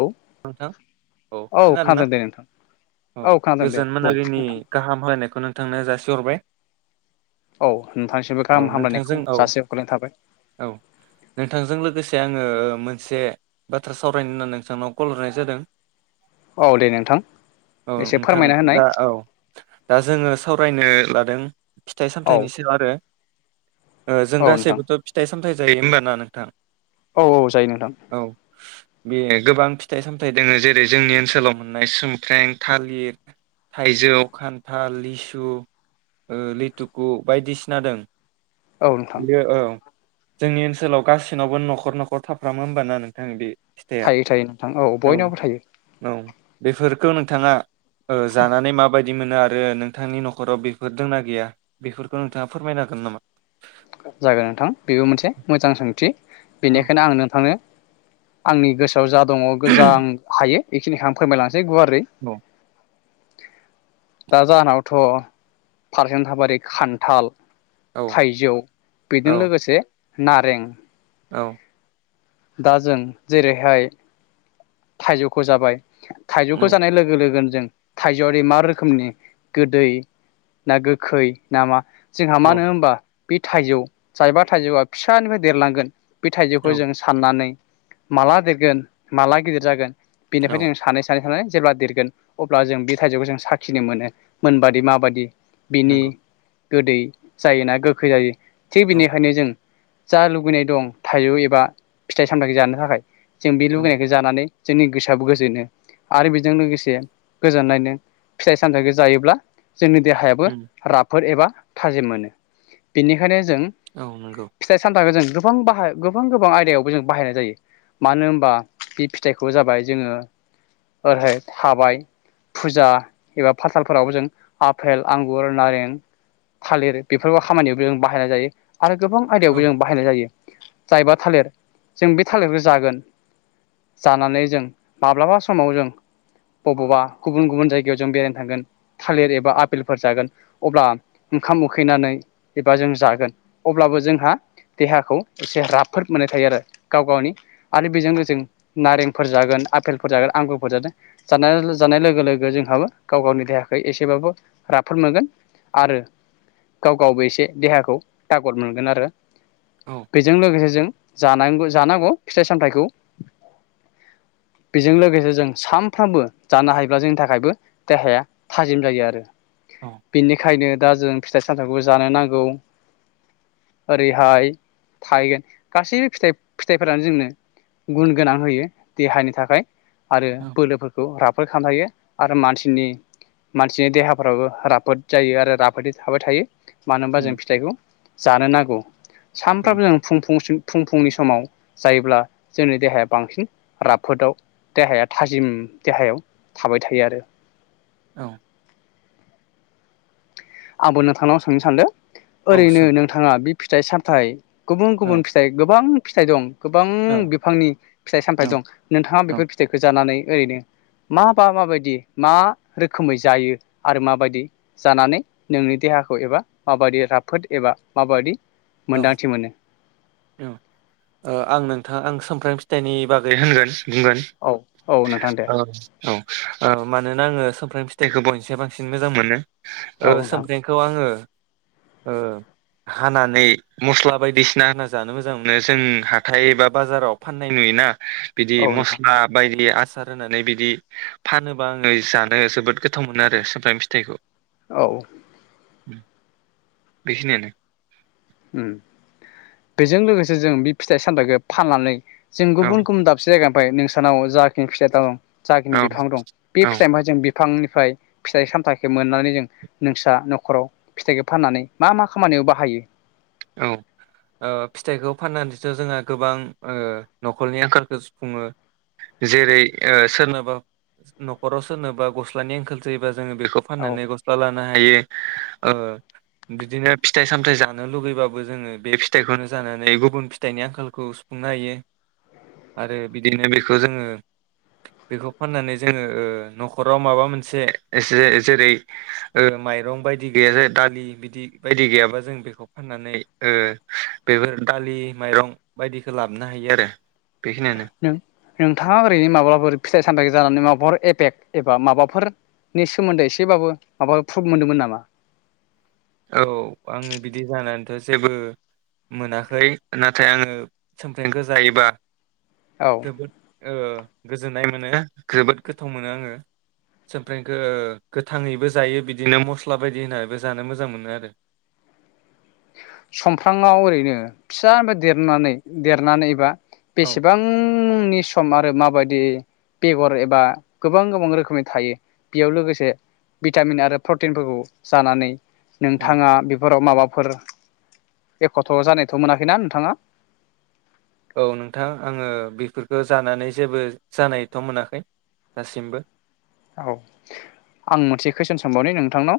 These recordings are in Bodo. औ नोंथां औ खोनादों ना औ खोनादों दे गोजोन बुं मोनाबिलिनि नोंथां गाहाम हामलायनायखौ खौ नोंथांनो जासिहरबाय औ नोंथांनिसिमबो औ गाहाम नोंथांजों हामलायनायखौ औ जासि हरग्रनाय थाबाय। औ नोंथांजों लोगोसे आङो मोनसे बाथ्रा सावरायनो होननानै नोंथांनाव कलहरनाय जादों‌ औ दे नोंथां औ एसे नोंथां फोरमायना होनाय दा औ दा औ जोङो सावरायनो लादों फिथाइ औ सामथायाइनिसो आरो ओ जों औ नोंथां गासैबोथ' फिथाइ सा सामथाय जायो होमबा ना नोंथां औ औ जायो नोंथां औ बे गोबां फि थाइ सामथाइ दोङो जेरै जोंनि ओनसोलाव मोननाय सोमख्रें, थालिर, थाइजौ, खान्थाल, लिसु, लिथुकु बायदिसिना दं औ नोंथां बियो औ जोंनि ओनसोलाव गासिनावबो न'खर न'खर थाफ्रामो होमबाना नोंथां बे फिथाइया थायो थायो नोंथां औ बयनावबो थायो थाङा ओ जानानै माबायदि मोनो आरो आरो नोंथांनि न'खराव बेफोर दंना गैया बेफोरखौ नोंथाङा फोरमायनो हागोन नामा जागोन नोंथां बेबो मोनसे मोजां सोंथि औ बेनिखायनो आं नोंथांनो आंनि गोसोआव औव जा दङ गोजां हायो बेखिनिखौ आं फोरमायलांसै जै गुवारै औ दा जाहोनावथ' फारसे थाबारि खान्थाल औ थाइजौ औ बेजों लोगोसे नारें औ। दा जों जेरैहाय थाइजौखौ जाबाय थायजौखौ औ जानाय लोगो लोगोन जों थाइजौआरि मा रोखोमनि गोदै ना गोखै ना मा जोंहा औ मानो होमबा बे थाइजौ जायबा थाइजौआ फिसानिफ्राय देरलांगोन बे थाइजौखौ औ जों साननानै माला देरगोन माला गिदिर जागोन बेनिफाय औ दोङो सानै सानै सानै जेब्ला देरगोन अब्ला जों बे थाइजौखौ जों साखिनो मोनो मोनबादि माबादि बिनि नंगौ गोदै जायोना गोखै जायो। थिग औ बेनिखायनो जों जा लुुगैनाय दं थाइजौ एबा फिथाइ सामथाइ जानो थाखाय। जों बे औ लुगैनायखो जानानै जोंनि गोसोआबो गोजोनो आरो बेजों लोगोसे गोजोननायनो फिथाइ सामथाइखो जायोब्ला जोंनि देहायाबो उम राफोद एबा थाजिम मोनो बेनिखायनो जों औ नंगौ फिथाइ सामथाखौ जों गोबां बाहाय गोबां गोबां आयदायावबो जों बाहायनाय जायो मानो होमबा बे थेखौ जाबाय जोङो ओरैहाय थाबाय फुजा एबा फाथालफोराव जों आफेल आंगुर नारें थालिर बेफोरबो खामानियावबो जों बाहायनाय जायो आरो गोबां औ आयदायावबो जों बाहायनाय जायो। जायबा थालिर जों बे थालिरखौ जागोन जानानै जों माब्लाबा समाव जों बबावबा गुबुन गुबुन जायगायाव जों बेरायनो थांगोन थालिर एबा आपेलफोर जागोन अब्ला ओंखाम उखैनानै एबा जों जागोन अब्लाबो जोंहा देहाखौ एसे राफोद मोननाय थायो आरो गाव गावनि आरो बिजों लोगोसे जों नारेंफोर जागोन आपेलफोर जागोन आंगुरफोर जादों जानाय जानाय लोगो लोगो जोंहाबो गाव गावनि देहाखौ एसेबाबो राफोद मोनगोन आरो गाव गावबो एसे देहाखौ थागर मोनगोन आरो औ बेजों लोगोसे जों जानांगौ जानांगौ फिथाइ सामथाइखौ बेजों लोगोसे जों सामफ्रामबो जानो हायोब्ला जोंनि थाखायबो देहाया थाजिम जायो आरो औ बेनिखायनो दा जों फिथाइ सामथाइफोखौबो जानो नांगौ ओरैहाय थाहैगोन गासैबो फिथाइ फिथाइफोरानो जोंनो गुन गोनां होयो देहानि थाखाय आरो औ बोलोफोरखौ राफोद खामना होयो आरो मानसिनि मानसिनि देहाफ्राबो राफोद जायो आरो राफोदै थाबाय थायो मानो होनबा जों उम फिथाइखौ जानो नांगौ उम सानफ्रामबो जों फुं फुंसिम फुं फुंनि स समाव जायोब्ला जोंनि देहाया बांसिन राफोदाव देहाया थाजिम देहायाव थाबाय थायो आरो। औ आबो नोथां नाव सोंनो सानदो औ ओरैनो सों नोंथाङा बे फिथाइ साम फिथाइ गुबुन औ गुबुन फिथाइ गोबां फिथाइ दं गोबां औ बिफांनि फिथाइ सामथायाइ औ दं नोंथाङा औ बेफोर फिथाइखौ जानानै ओरैनो माबा माबायदि मा रोखोमै जायो आरो माबायदि जानानै नोंनि देहाखौ एबा माबायदि राफोद माबादि मोन्दांथि मोनो? औ आं [unintelligible] फिथाइनि बागै होनगोन बुंगोन औ औ नोंथां दे औ औ मानोना आङो सुमफ्राम फिथाइखौ बयनसै बांसिन मोजां मोनो। ओ औ नोंथां सोमफ्रेंखौ आङो ओ हानानै मस्ला बायदिसिना होनांगौ जानो मोजां मोनो जों हाथाय बा बाजाराव फाननाय नुयोना। बिदि औ नोंथां मस्ला बायदि हासार होनानै बिदि फानोबा आङो जानो जोबोद गोथाव मोनो आरो सुमफ्राम फिथाइखौ औ बेखिनियानो ओम बेजों लोगोसे जों बे फिथाइ सामथाइखौ फाननानै जों औ गुबुन गुबुन दाबसे जाग ओमफ्राय नोंसानाव जाखिनि फिथाइ दं जाखिनि औ बिफां दं बे औ फिथाइ महाय जों बिफांनि फाइ फिथाइ सामथाइखौ मोननानै जों नोंस्रा न'खराव फिथाइखौ फाननानै मा मा खामानियाव बाहायो? औ ओ फिथाइखौ फाननानैथ' जोंहा गोबां ओ न'खरनि आंखालखौ सुफुङो जेरै सोरनाबा नखराव सोरनाबा गस्लानि आंखालाव जोङो बेखौ औ फाननानै गस्ला लानो हायो ओ बिदिनो फिथाइ सामथाय जानो लुुबैयो बाबो जोङो बे फिथाइखौनो जानानै गुबुन फिथाइनि आंखालखौ सुफुंनो हायो। आरो बिदिनो बेखौ जोङो बेखौ फाननानै जोङो ओ न'खराव माबा मोनसे एसे जेरै माइरं बायदि गैया दालि बिदि बायदि गैयाबा जों बेखौ फाननानै बेफोर दालि माइरं बायदिखौ लाबोनो हायो आरो बेखिनियानो नों नोंथाङा ओरैनो माब्लााफोर फिथाइ सामथथाय जानानै माबाफोर ए बेग एबा माबाफोरनि सोमोन्दै एसेबाबो माबा प्रुफ मोनदोंमोन ना मा औ आङो बिदि जानानैथ' जेबो मोनाखै नाथाय आंङो [unintelligible] जायोबा औ जोबोद ओ गोजोन्नाय मोनो जोबोद गोथाव मोनो आङो समफ्र गोथाङैबो। मोजां मोनो आरो सुफ्रांआव ओरैनो फिसाफ्राय देरनानै देरनानैबा औ बेसेबांनि सम आरो माबायदि बेगर एबा गोबां गोबां रोखोमै थायो बियाव लोगोसे भिटामिन आरो प्रटिन फोरखौ जानानै औ नोंथाङा बेफोराव माबा फोर एख'थ' जानायथ' मोनाखैना नोंथाङा। औ नोंथां आङो बेफोरखौ जानानै औ आं मोनसे कुइसन सानबावनि नोंथांनाव।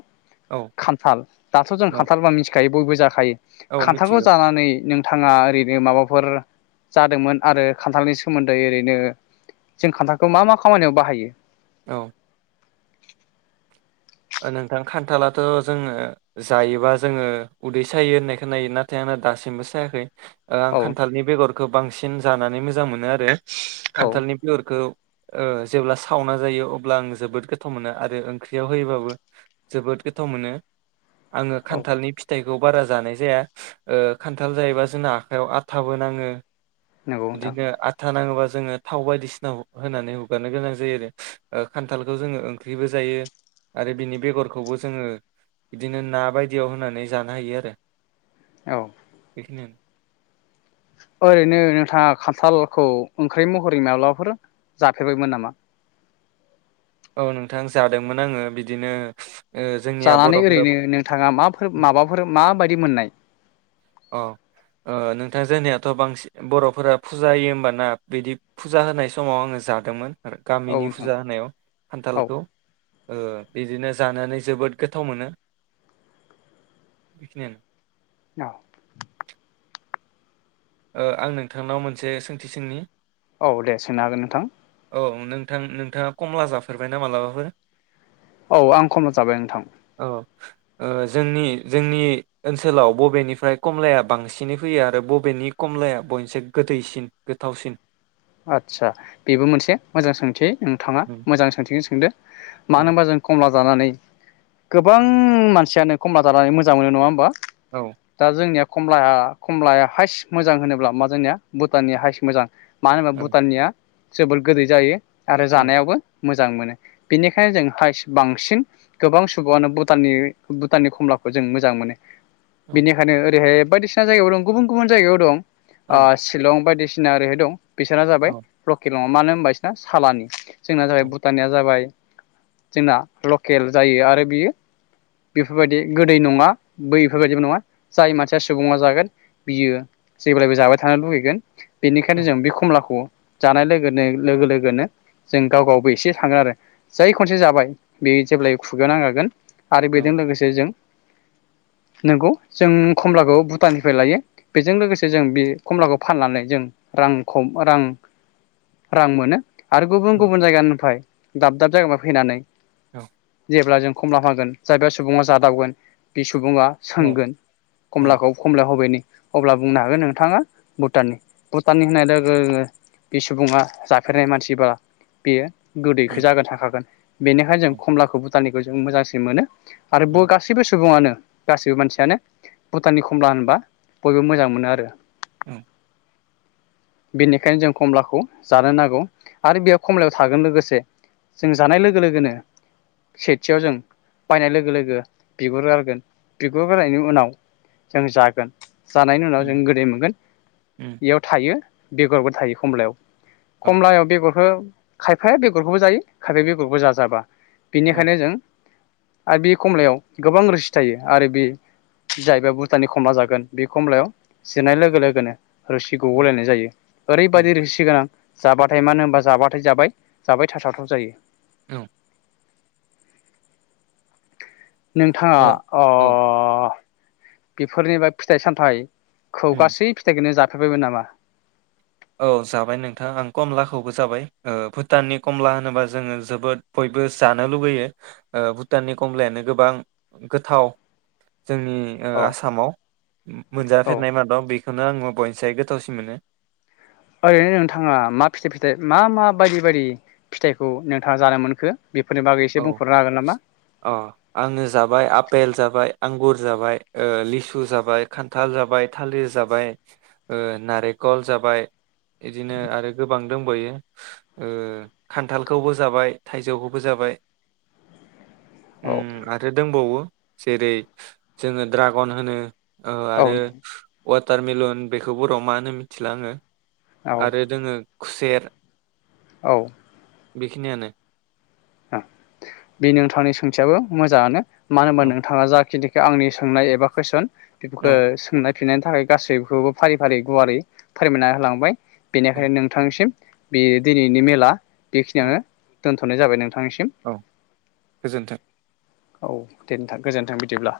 औ खान्थाल दाथ' जों औ खान्थाला बयबो जाखायो। औ खान्थालखौ मिथिगौ जानानै नों थाङा ओरैनो माबाफोर जादोंमोन आरो खान्थालनि सोमोन्दै ओरैनो जों खान्थालखौ मा-मा खामानियाव बाहायो औ ओ नोंथां खान्थालाथ' जोङो जायोबा जोङो उदै सायो होननायखौ खोनायो नाथाय आंना दासिमबो सायाखै ओ आं औ खान्थालनि बेगर गोबांसिन जानानै मोजां मोनो आरो औ खान्थालनि बेअरखौ ओ जेब्ला सावना जायो अब्ला आं जोबोद गोथाव मोनो आरो ओंख्रियाव होयोबाबो जोबोद गोथाव मोनो आङो खान्थालनि फिथाइ खौ बारा जानाय जाया ओ खान्थाल जायोबा जोंना आखायाव आथाबो नाङो नंगौ नोंथां बिदिनो आथा नाङोबा जोङो थाव बायदिसिना होनानै हुगारनो गोनां जायो आरो ओ खान्थालखौ जोङो ओंख्रिबो जायो आरो बिनि बेगरखौबो जोङो बिदिनो ना बायदियाव होनानै जानो हायो आरो औ बेखिनि ओरैनो नोंथाङा खान्थालखौ ओंख्रि महरै माब्लाबाफोर जाफेरबायमोन नामा औ नोंथां जादोंमोन आङो बिदिनो ओ जोंनिया जानानै बर'फोरा ओरैनो नोंथाङा माफोर माबाफोर माबायदि मोननाय अ ओ नोंथां जोंनियाथ' बांसि बर'फोरा फुजा होयो होमबाना बिदि फुजा होनाय समाव आङो जादोंमोन औ गामिनि नोंथां फुजा होनायाव औ खान्थालखौ ओ बिदिनो जानानै जोबोद गोथाव मोनो बेखिनियानो आ । ओ आं नोंथांनाव मोनसे सोंथि सोंनि औ दे सोनो हागोन नोंथां औ नोंथां नोंथाङा कमला जाफेरबायना मालाबाफोर? औ आं कमला जाबाय नोंथां औ ओ जोंनि जोंनि ओनसोलाव बबेनिफ्राय कमलाया बांसिनै फैयो आरो बबेनि? कमलाया बयनिसाय गोदैसिन गोथावसिन? आदसा बेबो मोनसे मोजां सोंथि नोंथाङा औ मोजां सोंथिखोनो सोंदो मानो होनबा जों कमला जानानै गोबां मानसियानो कमला जानानै मोजां मोनो नङा होमबा? औ दा जोंनिया कमला कमलाया हाइस मोजां होनोब्ला मा जोंनिया भुटाननि हाइस मोजां मानो होनोबा औ भुटाननिया? जोबोर गोदै जायो आरो औ जानायावबो मोजां मोनो बेनिखायनो जों हाइस बांसिन गोबां सुबुआनो भुटाननि भुटाननि कमलाखौ जों मोजां मोनो औ बिनिखायनो ओरैहाय बायदिसिना जायगायाव दं गुबुन गुबुन जायगायाव दं ओ औ शिलं बायदिसि सिना ओरैहाय दं बिसोरा जाबाय रकेट दङ मानो होनबा बिसना सालानि जोंना जाबाय औ भुटानिया जाबाय जोंना लकेल जायो आरो बियो बेफोरबायदि गोदै नङा बैफोरबायदिबो नङा जाय मानसिया सुबुङा जागोन बियो जेब्लायबो जाबाय थानो लुबैगोन बेनिखायनो जों बेख खौ जानाय लोगोनो लोगो लोगोनो जों गाव गावबो एसे सानगोन आरो जाय खनसे जाबाय बे जेब्लायबो खुगायाव नांखागोन आरो औ बेजों लोगोसे जों नंगौ जों कमलाखौ भुटाननिफ्राय लायो बेजों लोगोसे जों बे खमलाखौ फाननानै जों रां खम बारां रां मोनो आरो गुबुन औ गुबुन जायगानिफ्राय दाब दाब जायगानिफ्राय फैनानै औ जेब्ला जों खमला फानगोन जाग्रा सुबुंआ जादावगोन बि सुबुङा सोंगोन खमलाखौ खमलाया हबेनि अब्ला बुंनो हागोन नोंथाङा भुटाननि भुटाननि होननाय लोग गो बे सुबुङा जाफेरनाय मानसिब्ला बेयो गोदैखो जागोन सानखागोन बेनिखायनो जों खमलाखौ भुटाननिखौ जों मोजांसिन मोनो। आरो बु गासैबो सुबुङानो गासिबो मानसियानो भुटाननि खमला होनबा बयबो मोजां मोनो आरो औ बेनिखायनो जों खमलाखौ जानो नांगौ आरो बेयाव खमलायाव थागोन लोगोसे जों जानाय लोगो लोगोनो सेथियाव जों बायनाय लोगो लोगो बिगुर गारगोन बिगुर गारनायनि उनाव जों जागोन जानायनि उनाव जों गोदै मोनगोन बेयाव थायो। बेगरबो थायो खमलायाव खमलायाव बेगर खो खायफाया बेगरखौबो जायो खायफाया बेगरबो जाजाबा औ बेनिखायनो जों आरो बे खमलायाव गोबां रोसि थायो आरो बे जाहबाय भुटाननि खमला जागोन बे खमलायाव सिरनाय लोगो लोगोनो रोसि औ गबोलायनाय जायो। ओरै औ बादि रोसि गोन जाबाथाय मानो होनबा जाबाथाय जाबाय जाबाय थाथावथाव जायो। औ नोंथाङा ओ अ औ बेफोरनिबाय फिथाइ-सामथाइ खौ उम गासै फिथाइखोनो जा थाबायबो नामा औ जाबाय नोंथां आं कमलाखौबो जाबाय ओ भुटाननि कमला होनोबा जोङो जोबोद बयबो जानो लुुबैयो ओ भुटाननि कमलायानो गोबां गोथाव जोंनि ओ औ आसामाव औ मोनजाफेरनाय मादाव बि बेखोनो आङो बयनिसाय गोथावसिन मोनो। ओरैनो नोंथाङा मा फिथाइ फिथाइ मा मा बायदि बायदि फिथाइखौ नोंथाङा जानो मोनखो बेफोरनि बागै एसे औ बुंफोरनो हागोन नामा? अ आङो जाबाय आपेल जाबाय आंगुर जाबाय ओ लिसु जाबाय खान्थाल जाबाय थालिर जाबाय ओ नारेखल जाबाय इदिनो आरो गोबां दंबैयो ओ खान्थालखौबो जाबाय थाइजौखौबो जाबाय औ उम आरो दंबावो जेरै जोङो ड्रागन होनो औ आरो वाटारमेलन बेखौ बर'आव मा होनो मिथिला आङो औ आरो जोङो खुसेेर औ बेखिनियानो ओं बे नोंथांनि सोंथियाबो मोजाङानो मानो होनबा औ नोंथाङा जाखिनि आंनि सोंनाय एबा कुइसन [unintelligible] औ सोंनाय [unintelligible] थाखाय गासैखौबो फारि फारि गुवारै फोरमायना होलांबाय। औ बेनिखायनो नोंथांसिम बि दिनैनि मेला औ बिखिनियानो दोनथ'नाय जाबाय नों औ गोजोन्थों। औ दे नोथां गोजोनथों बिदिब्ला।